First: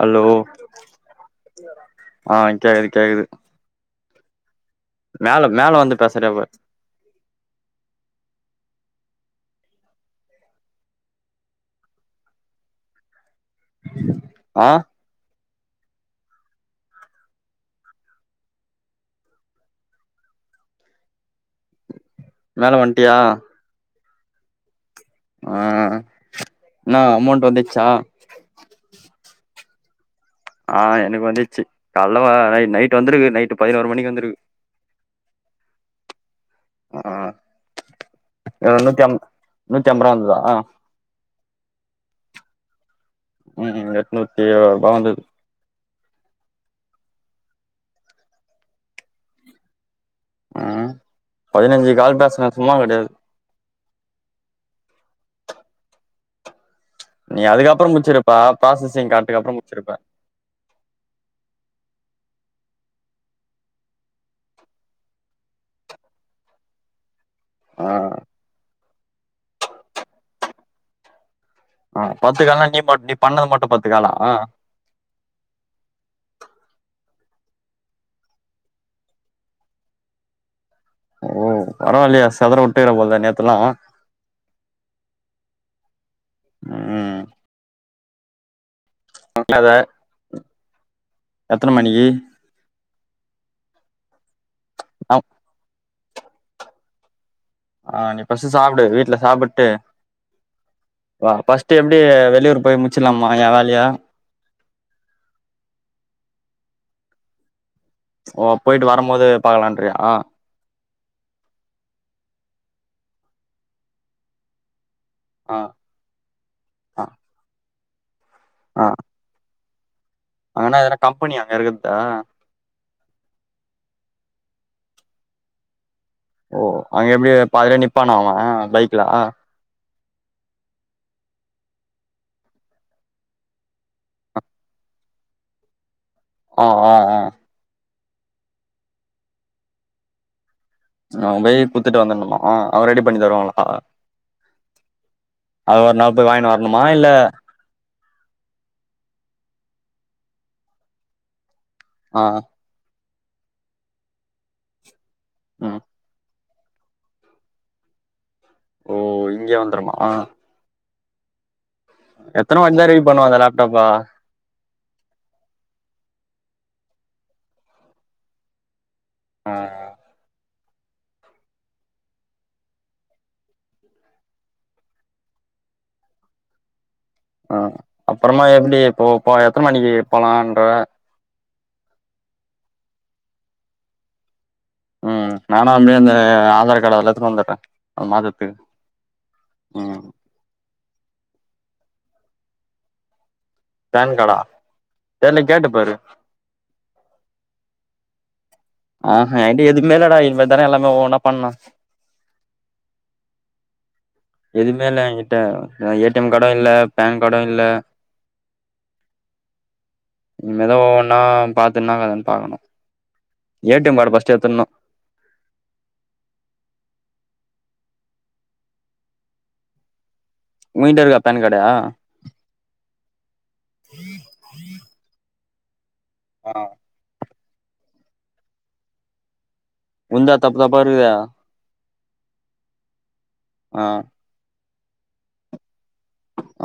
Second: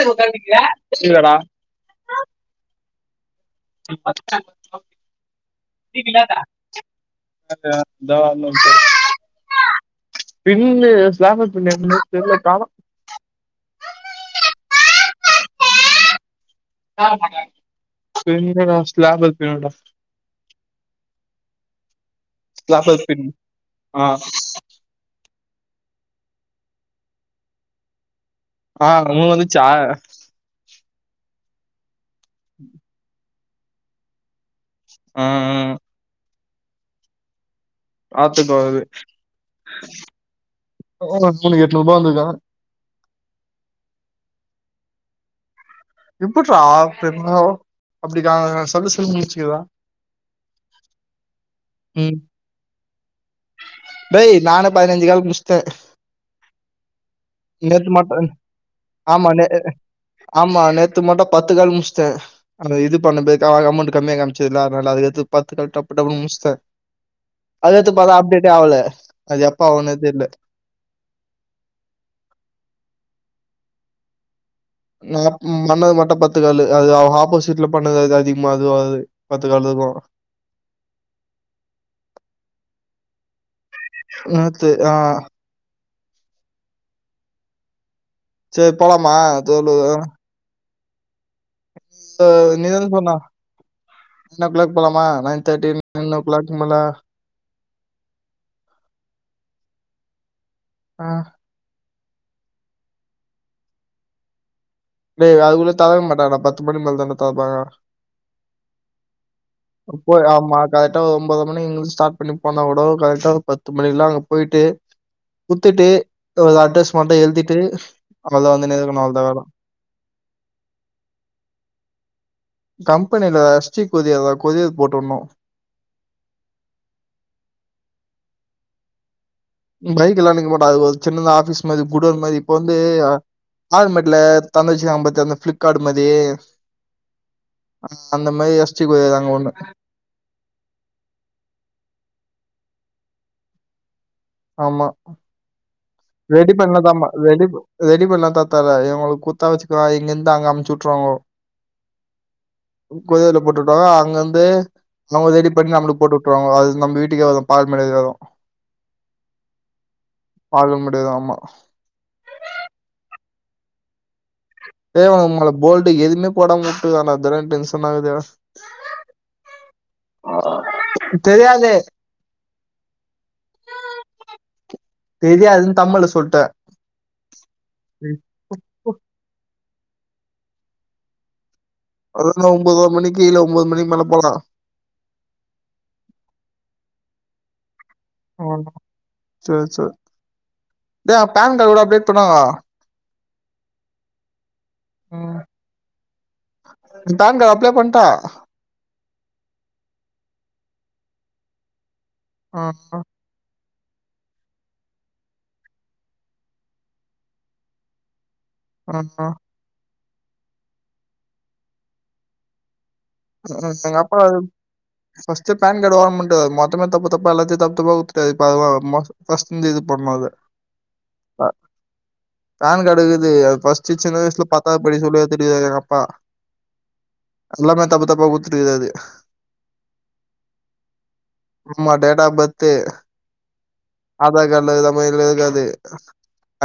Hello ஆ கேக்குது கேக்குது [unintelligible] [inaudible] மேல மேல வந்து இந்தா பேசுறியா பாரு ஒரு நிமிஷோ இரு பின்னு ஸ்டாப்ளர் பின்னு எடுத்துனு தெர்ல காணோ ஆ பின்னுடா ஸ்டாப்ளர் பின்னுடா மேல ஸ்லாபர் வன்ட்டியா? பின் ஆ ஆ என்னா அமௌண்ட் வந்துச்சா? ஆ அமௌண்ட் வந்துட் ச்சா ஆ எனக்கு வந்துட்ச்சு. கால்ல வா நை நைட் வந்திருக்கு நைட்டு பதினோரு மணிக்கி வந்துருக்கு. ஆ ஆ அ ஆ பாத்துக்கோ அது நூத்தி அம் நூத்தி அம்பரூவா வந்துதா உனக்கு எவ்ளோ எட்நூறுபா வந்துருக்கா? ம் ம் எட்நூத்தி இருபது ரூபா வந்துருக்கு. எப்ட்றா [unintelligible] அப்டிக்கா நா சொல்ல சொல்ல [unintelligible] ஆ பதினஞ்சு கால் பேசுனே சும்மா கெடையாது. டேய் நானு பதினஞ்சு கால் முட்ச்சிட்டே. நீ அதுக்கப்புறோ நேத்து மட்டு முச்சிருப்ப ப்ராசஸிங் ஆமா காட்டுக்கு நே அப்புறோ முச்சிருப்ப ஆமா நேத்து மட்டு பத்து கால் முட்ச்சிட்டே அந்த இது பண்ணதுக்கு ஆ அமௌண்ட் கம்மியா காமிச்சதுல்ல அதனால அது எடுத்து பாத்து க டப்பு டப்புனு முட்ச்சிட்டே அது ஆ எது து அது அப்டேட்டே ஆகல. அது எப்ப ஆவுன்னே தெர்ல. அ பத்து கால்னா நீ மட் நீ பண்ணது மட்டு பத்து காலா? நா ம் பண்ணது மட்டு பத்து காலு அது அவுங்க ஆப்போசிட்ல பண்ணது அது அதிகமா அது ஆகுது பத்து காலு இருக்கு ஓ பரவால்லயா செதற விட்டீகள போலயே நேத்தெலா நேத்து ஆ ம் சேர் போலாமா அத தோழரே எத்தன மணிக்கு செண்ணா என்ன பிளாக் போலாமா ஆம் நைன் தேட்டின் நைனோ கிளாக் மேல ஆஹ் நீ பஸ்ட் சாப்பிடு வீட்டு்ல சாப்பிட்டு ஆ வா பஸ்ட் டைம் எப்டி வெளியூர் போய் முச்சிலாம ஏன் வேலையா டேய் அதுக்குள்ளே தரவே மாட்டாங்க டா பத்து மணி மேல தா தருவாங்க ஓ போயிட்டு வரும்போது பாக்கலான்றியா ஆ போய் ஆமா கரெகட்டா ஒன்பது மணி எங்களுக்கு ஸ்டார்ட் பண்ணி போன கூட கரெக்டா பத்து மணி எல்லாம் அங்க போயிட்டு ஆ குத்துட்டு ஒரு அட்ரஸ் மட்டு எழுதிட்டு அவ்ளோதான் வந்துனே இருக்கணும் அவ்ளோ தான் வேல அங்கனா எதுன கம்பெனி அங்க இருக்குதுதா கம்பெனில எஸ் டி கொரிய கொரியர் போட்டுடணும் ஓ அங்க எப்டி பாதிலே நிப்பானா அவன் பைக்ல பைக் எல்லாம் நிக்க மாட்டான் அது சின்ன ஆபிஸ் மாரி குடேன்மாரி இப்ப வந்து ஆனமெட்ல திறந்து வச்சிருக்காரன் பாத்தியா அந்த பீளிப்கார்ட் மாரி ஆஹ் ஆஹ் ஆஹ் அந்த மாரி எஸ் டி கொரியர் அங்க ஒண்ணு நா போய் குத்துட்டு வந்துணமா அவ ரெடி பண்ணி தருவாங்கல ஆமா போய் வாங்கினு ரெடி பன்ல வரணுமா த இல்ல ம ரெடி பன் ரெடி இப்டி எல்லாம் தாத்தர எங்களுக்கு குத்தா வச்சுக்கான் இங்க இருந்து அங்க அமுச்சு விட்டுருவாங்கோ ஆஹ் கொரியர்ல போட்டுட்டாங்க அங்க இந்து நம்ம தேடி பெரிய ம் அமொவுண்ட் போட் அப்பறம் அது நம்ப வீட்டுக்கே வரும் பால் மேல வரும் ஓ இங்கே வந்துருமா அதான் ஆமா எத்தன வட்டித ரீ பண்ணுவ அந்த லேப்டாப்பா டேய் வோமல போல்டு எதுவுமே போடாம வுட்டு இருக்கடா அந்தடா டெனங்சன ஆகுது [unintelligible] ஆஹ் ஆஹ் தெரியாதே தெரியாதுனு தமிழ சொல்ட்ட ஆஹ் அப்பறமா எப்டி போப் ப எத்தன மணிக்கு போலாம்ன்ற அதுன்ன ஒம்பேதர மணிக்கு இல்ல ஒன்பது மணிக்கு மேல போலாம் உம் நானும் அப்படியே அந்த ஆதார் கார்டு அதெல்லா எடுத்து வந்துடுறேன் சேரி சேரி ம் ஏ பேன் கார்டு கூட அப்டே இப்பநாங்க பேன் கார்டா தெர்ல அஹ் கேட்டு பாரு அதாங்க அப்லே பண்ணிட்டா ஆஹ்ஹ என்ட எதுவுமே இல்லடா இனிமே தானே எல்லாமே ஒவ்வொண்ணா பண்ணும் ஆஹ்ஹ எதுவுமே இல்ல எங்கிட்ட ஏ டி எம் கார்டும் இல்ல பேன் கார்டும் இல்ல அப்ரன்ன இன்மேத ஒவ்வொன்னா பாத்துன்னா கதனு பாக்கணு ஏ டி எம் கார்டு அப்ப ஃபர்ஸ்ட் எத்துர்ணு பஸ்ட்டு பேன் கார்டு ஓபன் பண்டு மொத்தம அப்பா எல்லாத்தையும் தப்பு தப்பா இப்ப பிரஸ்ட்லே இருந்து இது பண்ணனும் அத மியின்டர் பான் கார்டா த்து பிரஸ்டு சின்ன வயசுல பத்தா படிக்க சொல்லு தெரியாது எங்க அப்பா ஆஹ் எல்லாமே தப்பு தப்ப குத்துட்டுக்காது உந்தா தப்பு தப்பா இருக்குது நம்ப டேட்டா ஆப் பத்து ஆ ஆதார் கார்டுல போய்லேக்காது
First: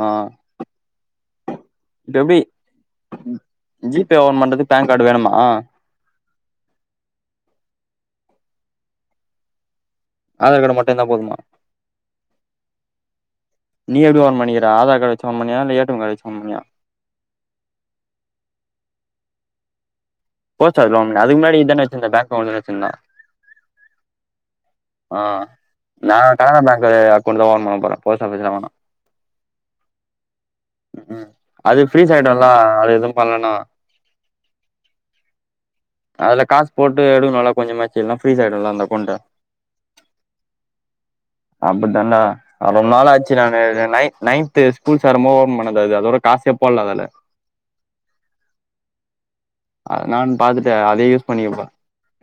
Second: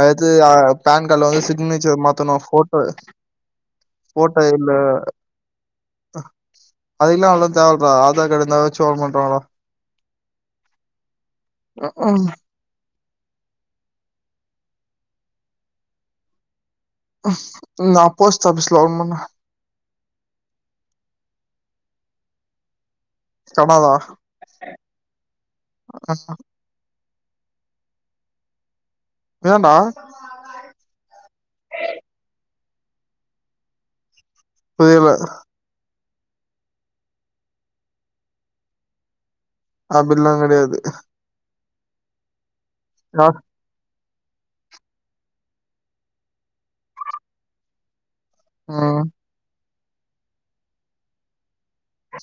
ஆ எத்து பான் கார்டுல வந்து சிக்னேச்சர் இப்ப மாத்தணு எப்டி போட்டோ ஜி பே ஓபன் போட்டோ இல்ல பண்றதுக்கு பேன் கார்டு வேணுமா அதுக்கல்லாம் அவளா தேவயில்லை டா ஆதார் கார்டு இருந்தசும் ஓபன் பண்றங்களா ஆதார் கார்டு மட்டும் இருந்த போதுமா உம் நீ எப்டி ஒபன் பண்ணிக்கிற ஆதார் கார்டு வச்சு ஓபன் பண்ணியா இல்ல ஏ டி எம் கார்டு வச்சு பண்ணியா நா போஸ்ட் ஆபிஸ்ல ஓபன் பண்ணுனே போஸ்ட் ஆபீஸ்ல ஓபன் பண்ணிய அதுக்கு முன்னாடி இதான வச்சுயிருந்த பேங்க் அக்கௌன்ட் வச்சிருந்தா [unintelligible] ஆஹ் நா கனரா பேங்க் கிடையா கொண்டு தான் வரனுனாபோறேன் போஸ்ட் ஆபீஸ் வேணா ஏன்டா உம் அது ஃப்ரீஸ் ஆயிடும்ல வேல எதும் பண்லான புரியல அதுல காஸ் போட்டு எடுக்குனுலா கொஞ்சமாச்சு இல்லனா ஃப்ரீஸ் ஆயிடும்லா அந்த அக்கௌன்ட்டு அப்பில்லா கிடையாது அப்டி தான்டா அது ரொம்ப நாளாச்சு நானு நைட் நைன்த்து ஸ்கூல் சேரும்மோ ஓபன் பண்ணது அது அதோட காசே போலா அதல உம் நான் பாத்துட்டே அதே யூஸ் பண்ணிக்கப்ப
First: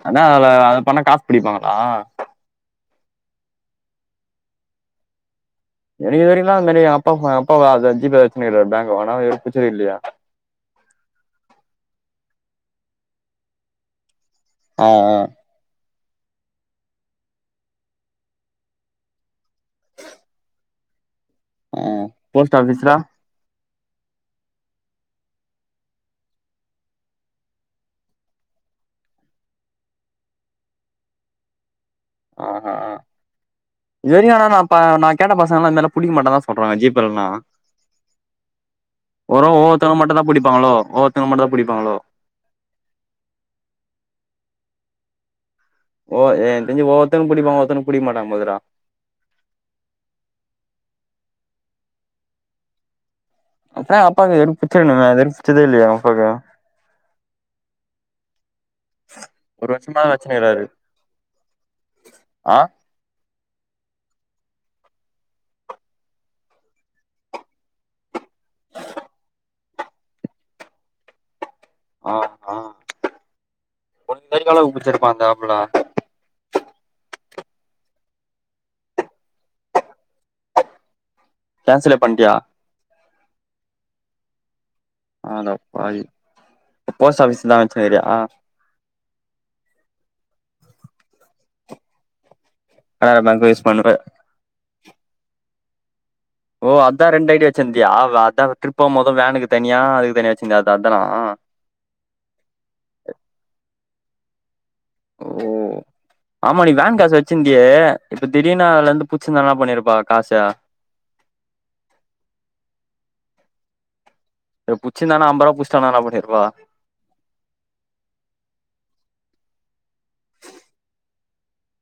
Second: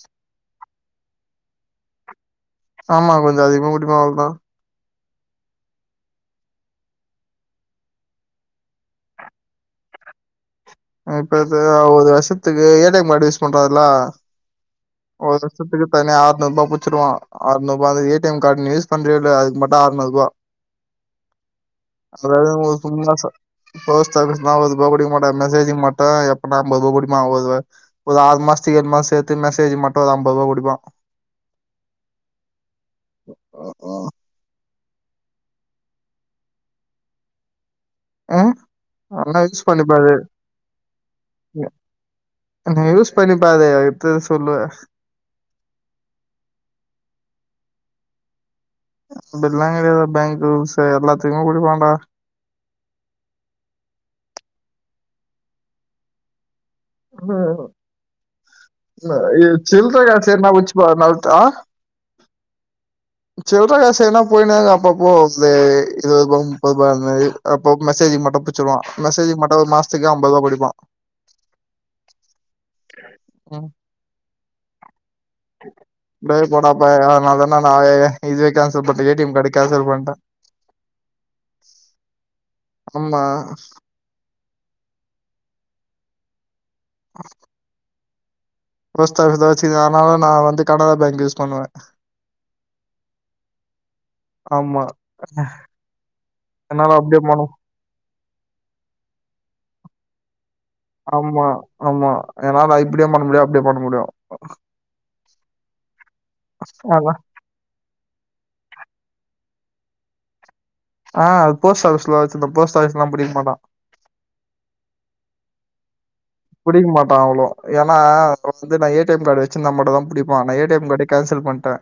ஆனா அதுல பண்ணா காஸ் புடிப்பாங்ளா ஆமா கொஞ்சோ அதிகமா புடிப்பாங்க அவ்ளதா எனக்கு இதுவரிலா அது மாதிரி அப்பா அப்பா ஜிபே வெச்சின்னுருக்காரு பேங்க் ஆனா எது பிரச்சன இல்லயே இப்ப ஒரு வருஷத்துக்கு A T M card use பண்றாருல்ல ஆ ஆ ஒரு வருசத்துக்கு இருக்கவங்க ஆநூற்பா புச்சுடுவா அநூரூவா அது ஏ டிஎ ம் கார்டு நீ யூஸ் பண்றீயில்லயோ அது மட்டு ஆநூரூபா ஆ அதாவது போஸ்ட் ஒரு ஆஃபீஸ்ல சும்மா சொ போஸ்ட் ஆபீஸ்ல அவளோதா புடிக்கமாட்டாங்க மெசேஜி மட்டு எப்புனா அம்பதுருவா புடிப்பா ஒரு ஒரு ஆறு மாஸ்துக்கு ஏழு மாஸ்துக்கு சேத்து மெசேஜ் மட்டு ஒரு அம்பதுருவா புடிப்பா ஆ [unintelligible] அ நா கேட்ட பசகெல்லா இந்தளவு புடிக்க மாட்டாங்க சொல்றாங்க ஜிபே இல்னா அ அதல்லா யூஸ் பண்ணி ஒவ்வொருத்தவங்க பாரு மட்டுந்தா புடிப்பாங்களோ ஒவ்வொருத்தவங்க மட்டுந்தா எ புடிப்பாங்களோ எனக்கு நீ யூஸ் பண்ணி பாரு எப்டின்னு சொல்லு ஓ என் தெருஞ்ச ஒருத்தனுக்கு புடிப்பா ஒருத்தனுக்கு புடிக்க மாட்டாங்குங்கறா பல்லா [unintelligible] ரூல்ஸ் எல்லாத்தையு உடுவாண்டா எத்ன அப்பாக்கு [unintelligible] புச்சதே இல்லயா அப்பாக்கு ம் இல்ல ஒரு சில்லற வருஷமா காசு எதுனா வச்சுனுக்குறாரு வச்சுப்பாருனா அதா ஆ சில்ற காசு எதுனா போயினேருக்கு அப்பப்போ சே இருவதுரூபா முப்பதுரூபா அது மாரி அப்பப்போ மெசேஜ் மட்டு வெச்சுருவா மெசேஜ் மட் ஒரு மாஸ்துக்கு அம்பரூவா புடிப்பா ஆ ஆ ம் உனக்கு இது வரைக்கு எவ்ளோக்கு புடிச்சிருப்பா அந்த ஆப்புல டே போடா பயனாலதான ஆ இதுவே கேன்சல் பண்ட்டு ஏ டிஎ ம் கார்டு கேன்சல் பண்ட்டா கேன்சலே பண்ட்டியா ஆமா அட பாவி போஸ்ட் ஆபீஸ்லதா வச்சுக்கிறியா போஸ்ட் ஆபீஸ்லதா வச்சிருந்த ஆனாலு நா வந்து கனராபேங்க் யூஸ் பண்ணுவ கனரா பேங்க் யூஸ் பண்ணுவ ஆமா ஓ என்னால அதா அப்டியே ரெண்டு பண்ண ஐடி வச்சிருந்தியா அதா ட்ரிப்போ மொது வேனுக்கு தனியா அதுக்தனியா ஆமா ஆமா ஏனா நா இப்டியு பண்ண முடியு அப்டியு பண்ண முடியு ஓ ஆமா நீ வேன் காசு அதான். வெச்சிருந்தியே இப்ப திடீர்னா அதுல இருந்து புச்சிருந்தல்லா பண்ணிருப்பா காச ஆ அது போஸ்ட் ஆபிஸ்ல வெச்சிருந்த போஸ்ட் ஆபிஸ்ல்லா புடிக்கமாட்டா புச்சுந்தான்னா அம்பதுரூவா புச்சுட்டானாலா முடியாது புடிக்கமாட்டா அவ்ளோ ஏன்னா வந்து நா ஏ டி எம் கார்டு வெச்சுருந்தா மட்டுதா புடிப்பா அவனே ஏ டி எம் கார்டே கேன்ஸ் த்தில் பண்ட்டே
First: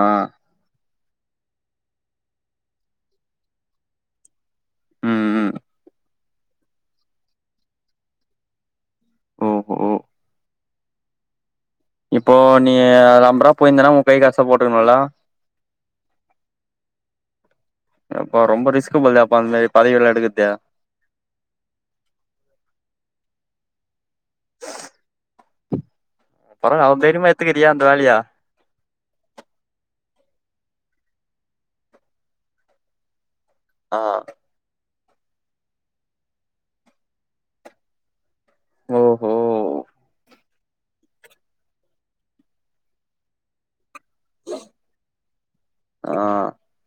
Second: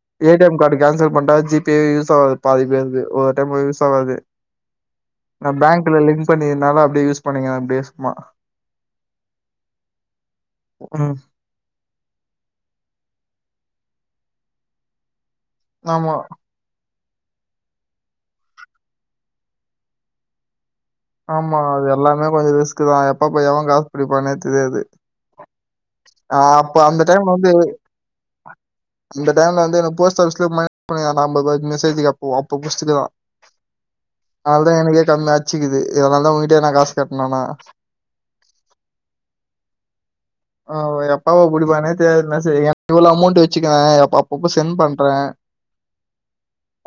ஆ A T M card cancel பண்ட்டா ஜி பே யூஸ் ஆவாது பாதி பேருக்கு ஒவ்வொரு டைமு யூஸ் ஆவாது. ம் நா ம் பேங்க்ல லிங் க் பண்ணிருக்னால அப்டியே யூஸ் பண்ணிக்கற அப்டியே சும்மா ஓஹோ க்கும் இப்போ நீ நம்பரா போயிருந்தனா உ கை காச போட்ருக்கணுல்ல ஆமா, அப்பா ரொம்ப ரிஸ்க் போல அப்பா அந்த பதவில்லா எடுக்றது. ஆமா அதெல்லாமே கொஞ்ச ரிஸ்க்குதா எப்பப்ப எவ காசு பிடிப்பான்னே தெரியாது. ஆ அப்ப பரவால்ல அந்த அவ்ளோ தைரியமா டைம்ல வந்து எத்துக்கிறியா அந்த வேலைய அந்த டைம்ல வந்து எனக்கு போஸ் [unintelligible] அப்ப புட்ச்சுட்ருக்கறா ஆ அவ்ளதா எனக்கே டம் அட்சிக்குது. இதனாலதா உங்கிட்டயே நா காசு கேட்னான்னா ஓஹோ ஆ எப்ப அவ புடிப்பான்னே தெரியாது நா செரி இவ்ளோ அமௌண்ட் வச்சுக்குவே அப்பப்ப சென்ட் பண்றே ஆ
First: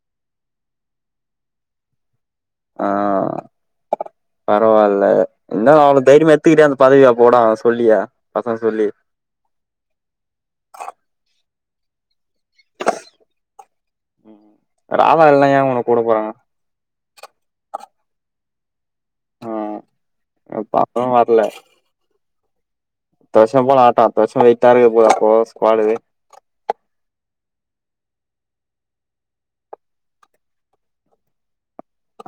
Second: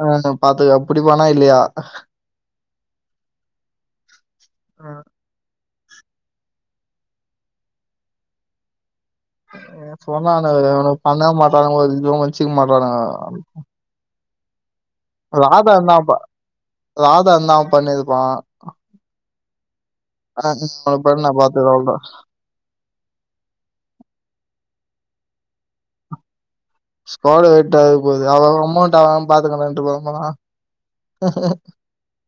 ஆ பாத்துக்க அப்டி போனா இல்லையா ஆ பரவால்ல இத் இல்ல அவ்ளோ தைரியமா எட்த்துக்கிறயே அந்த பதவிய போட சொல்லியே பசங்க சொல்லி ப்பற அவுங்க எதுவு வச்சுக்க மாட்றானுக. ம் ராதா இல்ல ஏன் உனக்கு குடுக்க ப போறாங்க ராதா இருந்தா அவ பண்ணிருப்பா ஆ ஆ [unintelligible] பாக்கவு அப்பற நா வர்ல பாத்துக்குவே அவ்ளவுதா [unintelligible] அப்போ ஸ்குவாடுது [unintelligible] போது அவ அவ அமௌண்ட் அவ அவ பாத்துக்கனுன்ட்டு கெளம்புறா ம்ம்மு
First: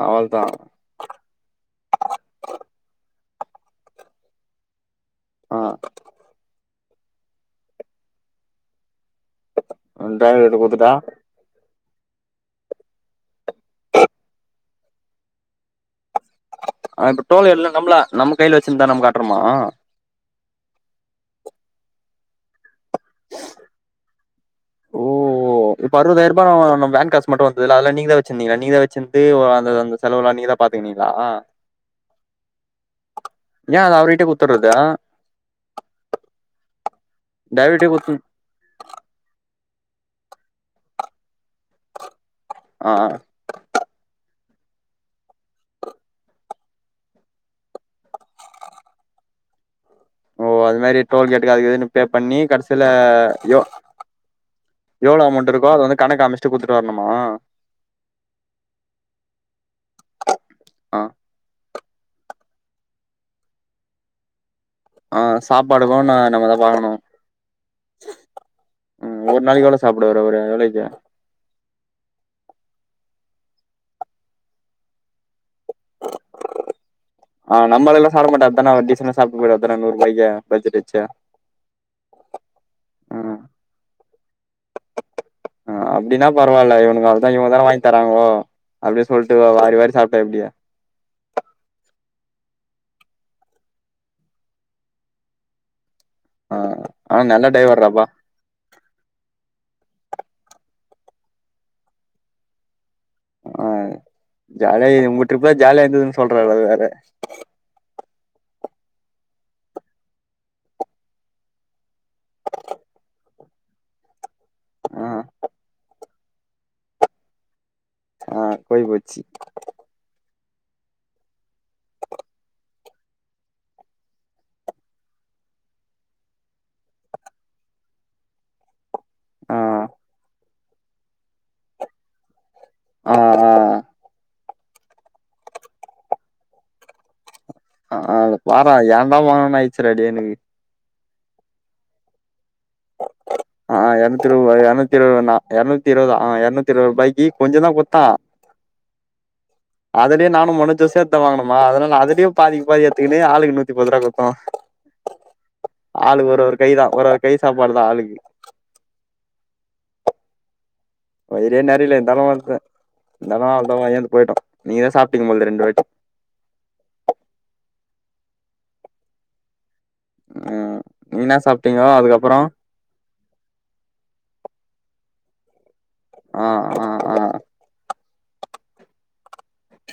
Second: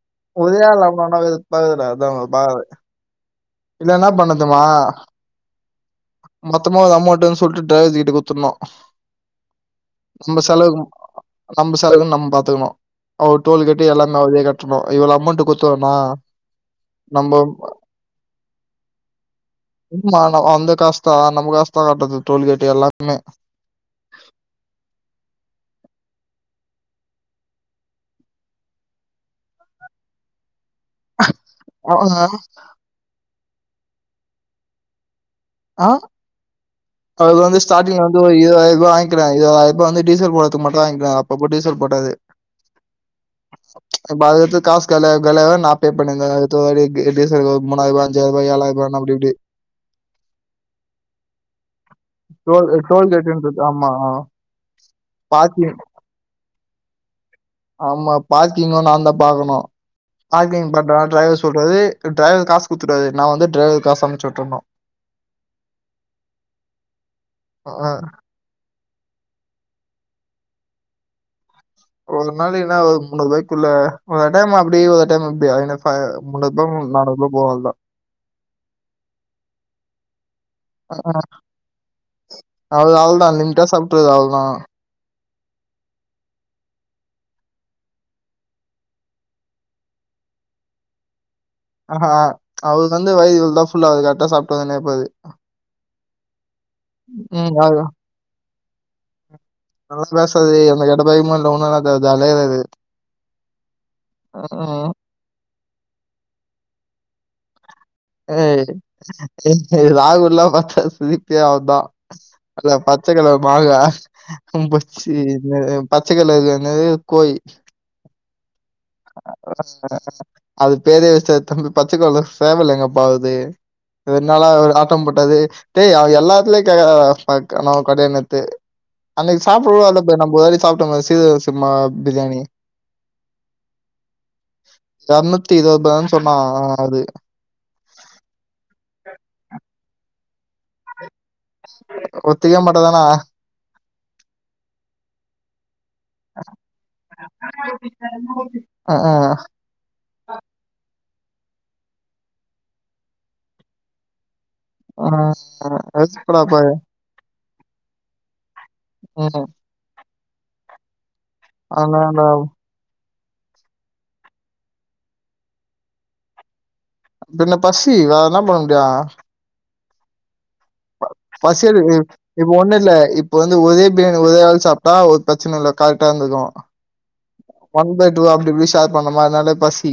அவள் தான் ஒரே ஆள லவ் பண்றோ அது [unintelligible] இல்லன்னா பண்ணட்டுமா ஆ மொத்தமா ஒரு அமெண்ட்டுன்னு சொல்ட்டு ட்ரைவர்கிட்ட குடுத்துட்னு அ ட்ரைவர்கிட்ட குட்த்துட்டா மித்த ஆளுகல நம்ம பாத்துக்கணு அவுரு டோல் கேட்டு எல்லாமே அவரே கட்டணு இவ்ளோ அமௌண்ட் குட்த்துறோண்ணா அ இப்ப டோல்கேட்லா நம்ப்ளே [unintelligible] நா ஆ அந்த காஸ்தா நம்ம காஸ்தா கட்றது டோல்கேட் எல்லாத்மே இப்போ இப்ப அறுபதாயிரூபா வேன் காசு மட்டும் வந்ததுல்ல அதெல்லா நீங்கதான் வச்சுருந்தீங்களா நீங்கதான் வச்சிருந்து அந்த செலவு எல்லா பாத்தீங்களா பாத்துனீங்களா அவங்க ஏன் அது அவருகிட்ட கூத்துர்றதா ஆங் அவரு வந்து டிரைவர்கிட்டயே ஸ்டாடிங்ல குடுத்து வந்து ஒரு இருவதாயிரரூவா வாய்ங்க்கினா வந்து டீசல் போடத்து மட்டும் தான் வாங்கிகிறாரு அப்போ டீசல் போட்டது ஆ இப்ப அத எடுத்து காசு காலியாவா காலியவ நான் பே பண்ணிருந்த டீசலுக்கு ஒரு மூனாயிருவா அஞ்சாயிருவா ஏழாயிருவா அப்டி இப்டி ஓ அது மாரி டோல் கேட்டுக்கு அது இதுக்குன்னு பே பண்ணி டோல் கடைசில டோல்கேட்ன்றது எவ் ஆமா ஆ எவ்ளோ அமௌண்ட் இருக்கோ பார்க்கிங் அத வந்து கணக்கு காமிச் பிரிச்சி கொடுத்துட்டு வரணுமா ஆமா பார்க்கிங்கும் நான் தான் பாக்கணும் பார்க்கிங் பண்ற ஆ டிரைவர் சொல்றது டிரைவர்க்கு காசு குடுத்துட்டாரு நா வந்து டிரைவர்க்கு காசு அமுச்சி உட்டுரனும் ஆஹ் சாப்பாடு நா நம்மதான் பாக்கணும் அஹ் உம் ஒரு நாளைக்கு எவ்வளோ சாப்பிடுவாரு ஒரு எவலோக்கி ஒரு நாள் என்னாவது மூன்னூருவாய்க்குள்ள ஒரு டைம் அப்டி ஒரு டைம் இப் மூண்ணுறுவா ஆ நாண்ணூறுவா நம்மளெல்லா சாப்ட மாட்டா அதான டீசெண்டா சாப்ட்டு போயிடுவா அதான நூறு ரூபாய்க்கு பட்ஜெட் வச்சு அவ்ளோ தான் லிமிடா சாப்பட்டுவாரு அவளோ ஆஹாம் [unintelligible] ஆஹ் அப்படின்னா பரவாயில்ல இவனுக்காலதான் இவன் தான் வாங்கி தராங்ககோ அப்டின்னு சொல்லிட்டு வாரி வாரி சாப்பிட்ட எப்டி ஆஹா அவருக்கு வந்து வயிரு வந்து ஃபுல்ல ஆகுது கரெக்டா சாப்பிட்டு வந்துனே இருப்பாரு ஆஹ் நல்ல டிரைவர்ட அப்ப நல்லா பேசாது எந்த கெட்ட பழக்கமும் இல்ல ஒண்ணு இல்ல ஜாலியா இருக்காரு உம் ஜாலியா இருக்குது உங்க ட்ரிப்ப ஜாலியா இருக்குதுன்னு சொல்றாரு அது வேற ஏய் ஏய் ராகுல்லாம் பாத்தா சிரிப்பே அவந்தான் அல்ல பச்ச கலர் மாங்க ஆ [unintelligible] பச்சைக்கலர்ல என்னது கோயி ஆஹ் கோயி போச்சி அது பெரிய விஷயத்த அந்த பச்சக்கலரு சேவல் எங்க குதுனால ஆட்டம் போட்டது தேய் அவ எல்லாத்துலயேணும் கடானத்து [unintelligible] அன்னக்கி ஆ சாப்ட கூட வர்ல போ நம்ப சாப்ட்டோங்க சீரகசம்மா பிரியாணி ஆஹ் ஆஹ் இறநூத்தி இருபதுரூபா சொன்னா ஆஹ் அது ஆஹ் அது வாரா ஏண்டா போனோம் ஆயி [unintelligible] ஒத்திக்க மாட்டதானா ஆ எரநூத்தி இருவதுருவா எரநூத்தி இருவதுருவானா எரநூத் த்தி இருவதா அ எரநூத்தி இருவது ரூவாய்கி கொஞ்சதா குடுத்தா அஆ அதிலியே நானு மனோஜூ சேந் து வாங்குனமா அதனால அதலயு பாதிக்கு பாதி எடுத்துக்குனு ஆளுக்கு நூத்தி பத்து ரூபா குடுத்தா ஆமமா அது [unintelligible] பாரு சாப்பாடுதா ஆளுக்கு ம் வயிரே நெறையில அதனால இருந்தாலு வன்ட்ட இந்தான்னா அவ்ளவா ஏந்து போயிட்டோ நீயே சாப்ட்டீங்து போல ரெண்டு பேர்த்து பின்ன பசி வேறென்ன பண்ண முடியு ம் ப நீங்க என்ன சாப்ட்டீங்கோ பசியெடுக்குது அதுக்கப்புறோ இப்போ ஒண்ணு இல்ல இப்ப வந்து ஒரே பிரியாணி ஒரே ஆள் சாப்ட்டா ஒத் பிரச்சனல்ல கரெட்டா இருந்து ஆ ஆ ஆ ஒன் பை டூ அப்டி போய் சேர் பண்ணோமா அதுனால பசி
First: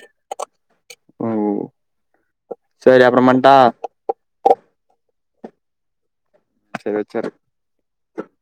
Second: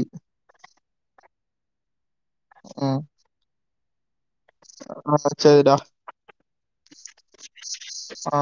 ஓ ம் சேரி அப்புறமேட்டா ஆ சேர்டா ம் சேர் சேர் ஆ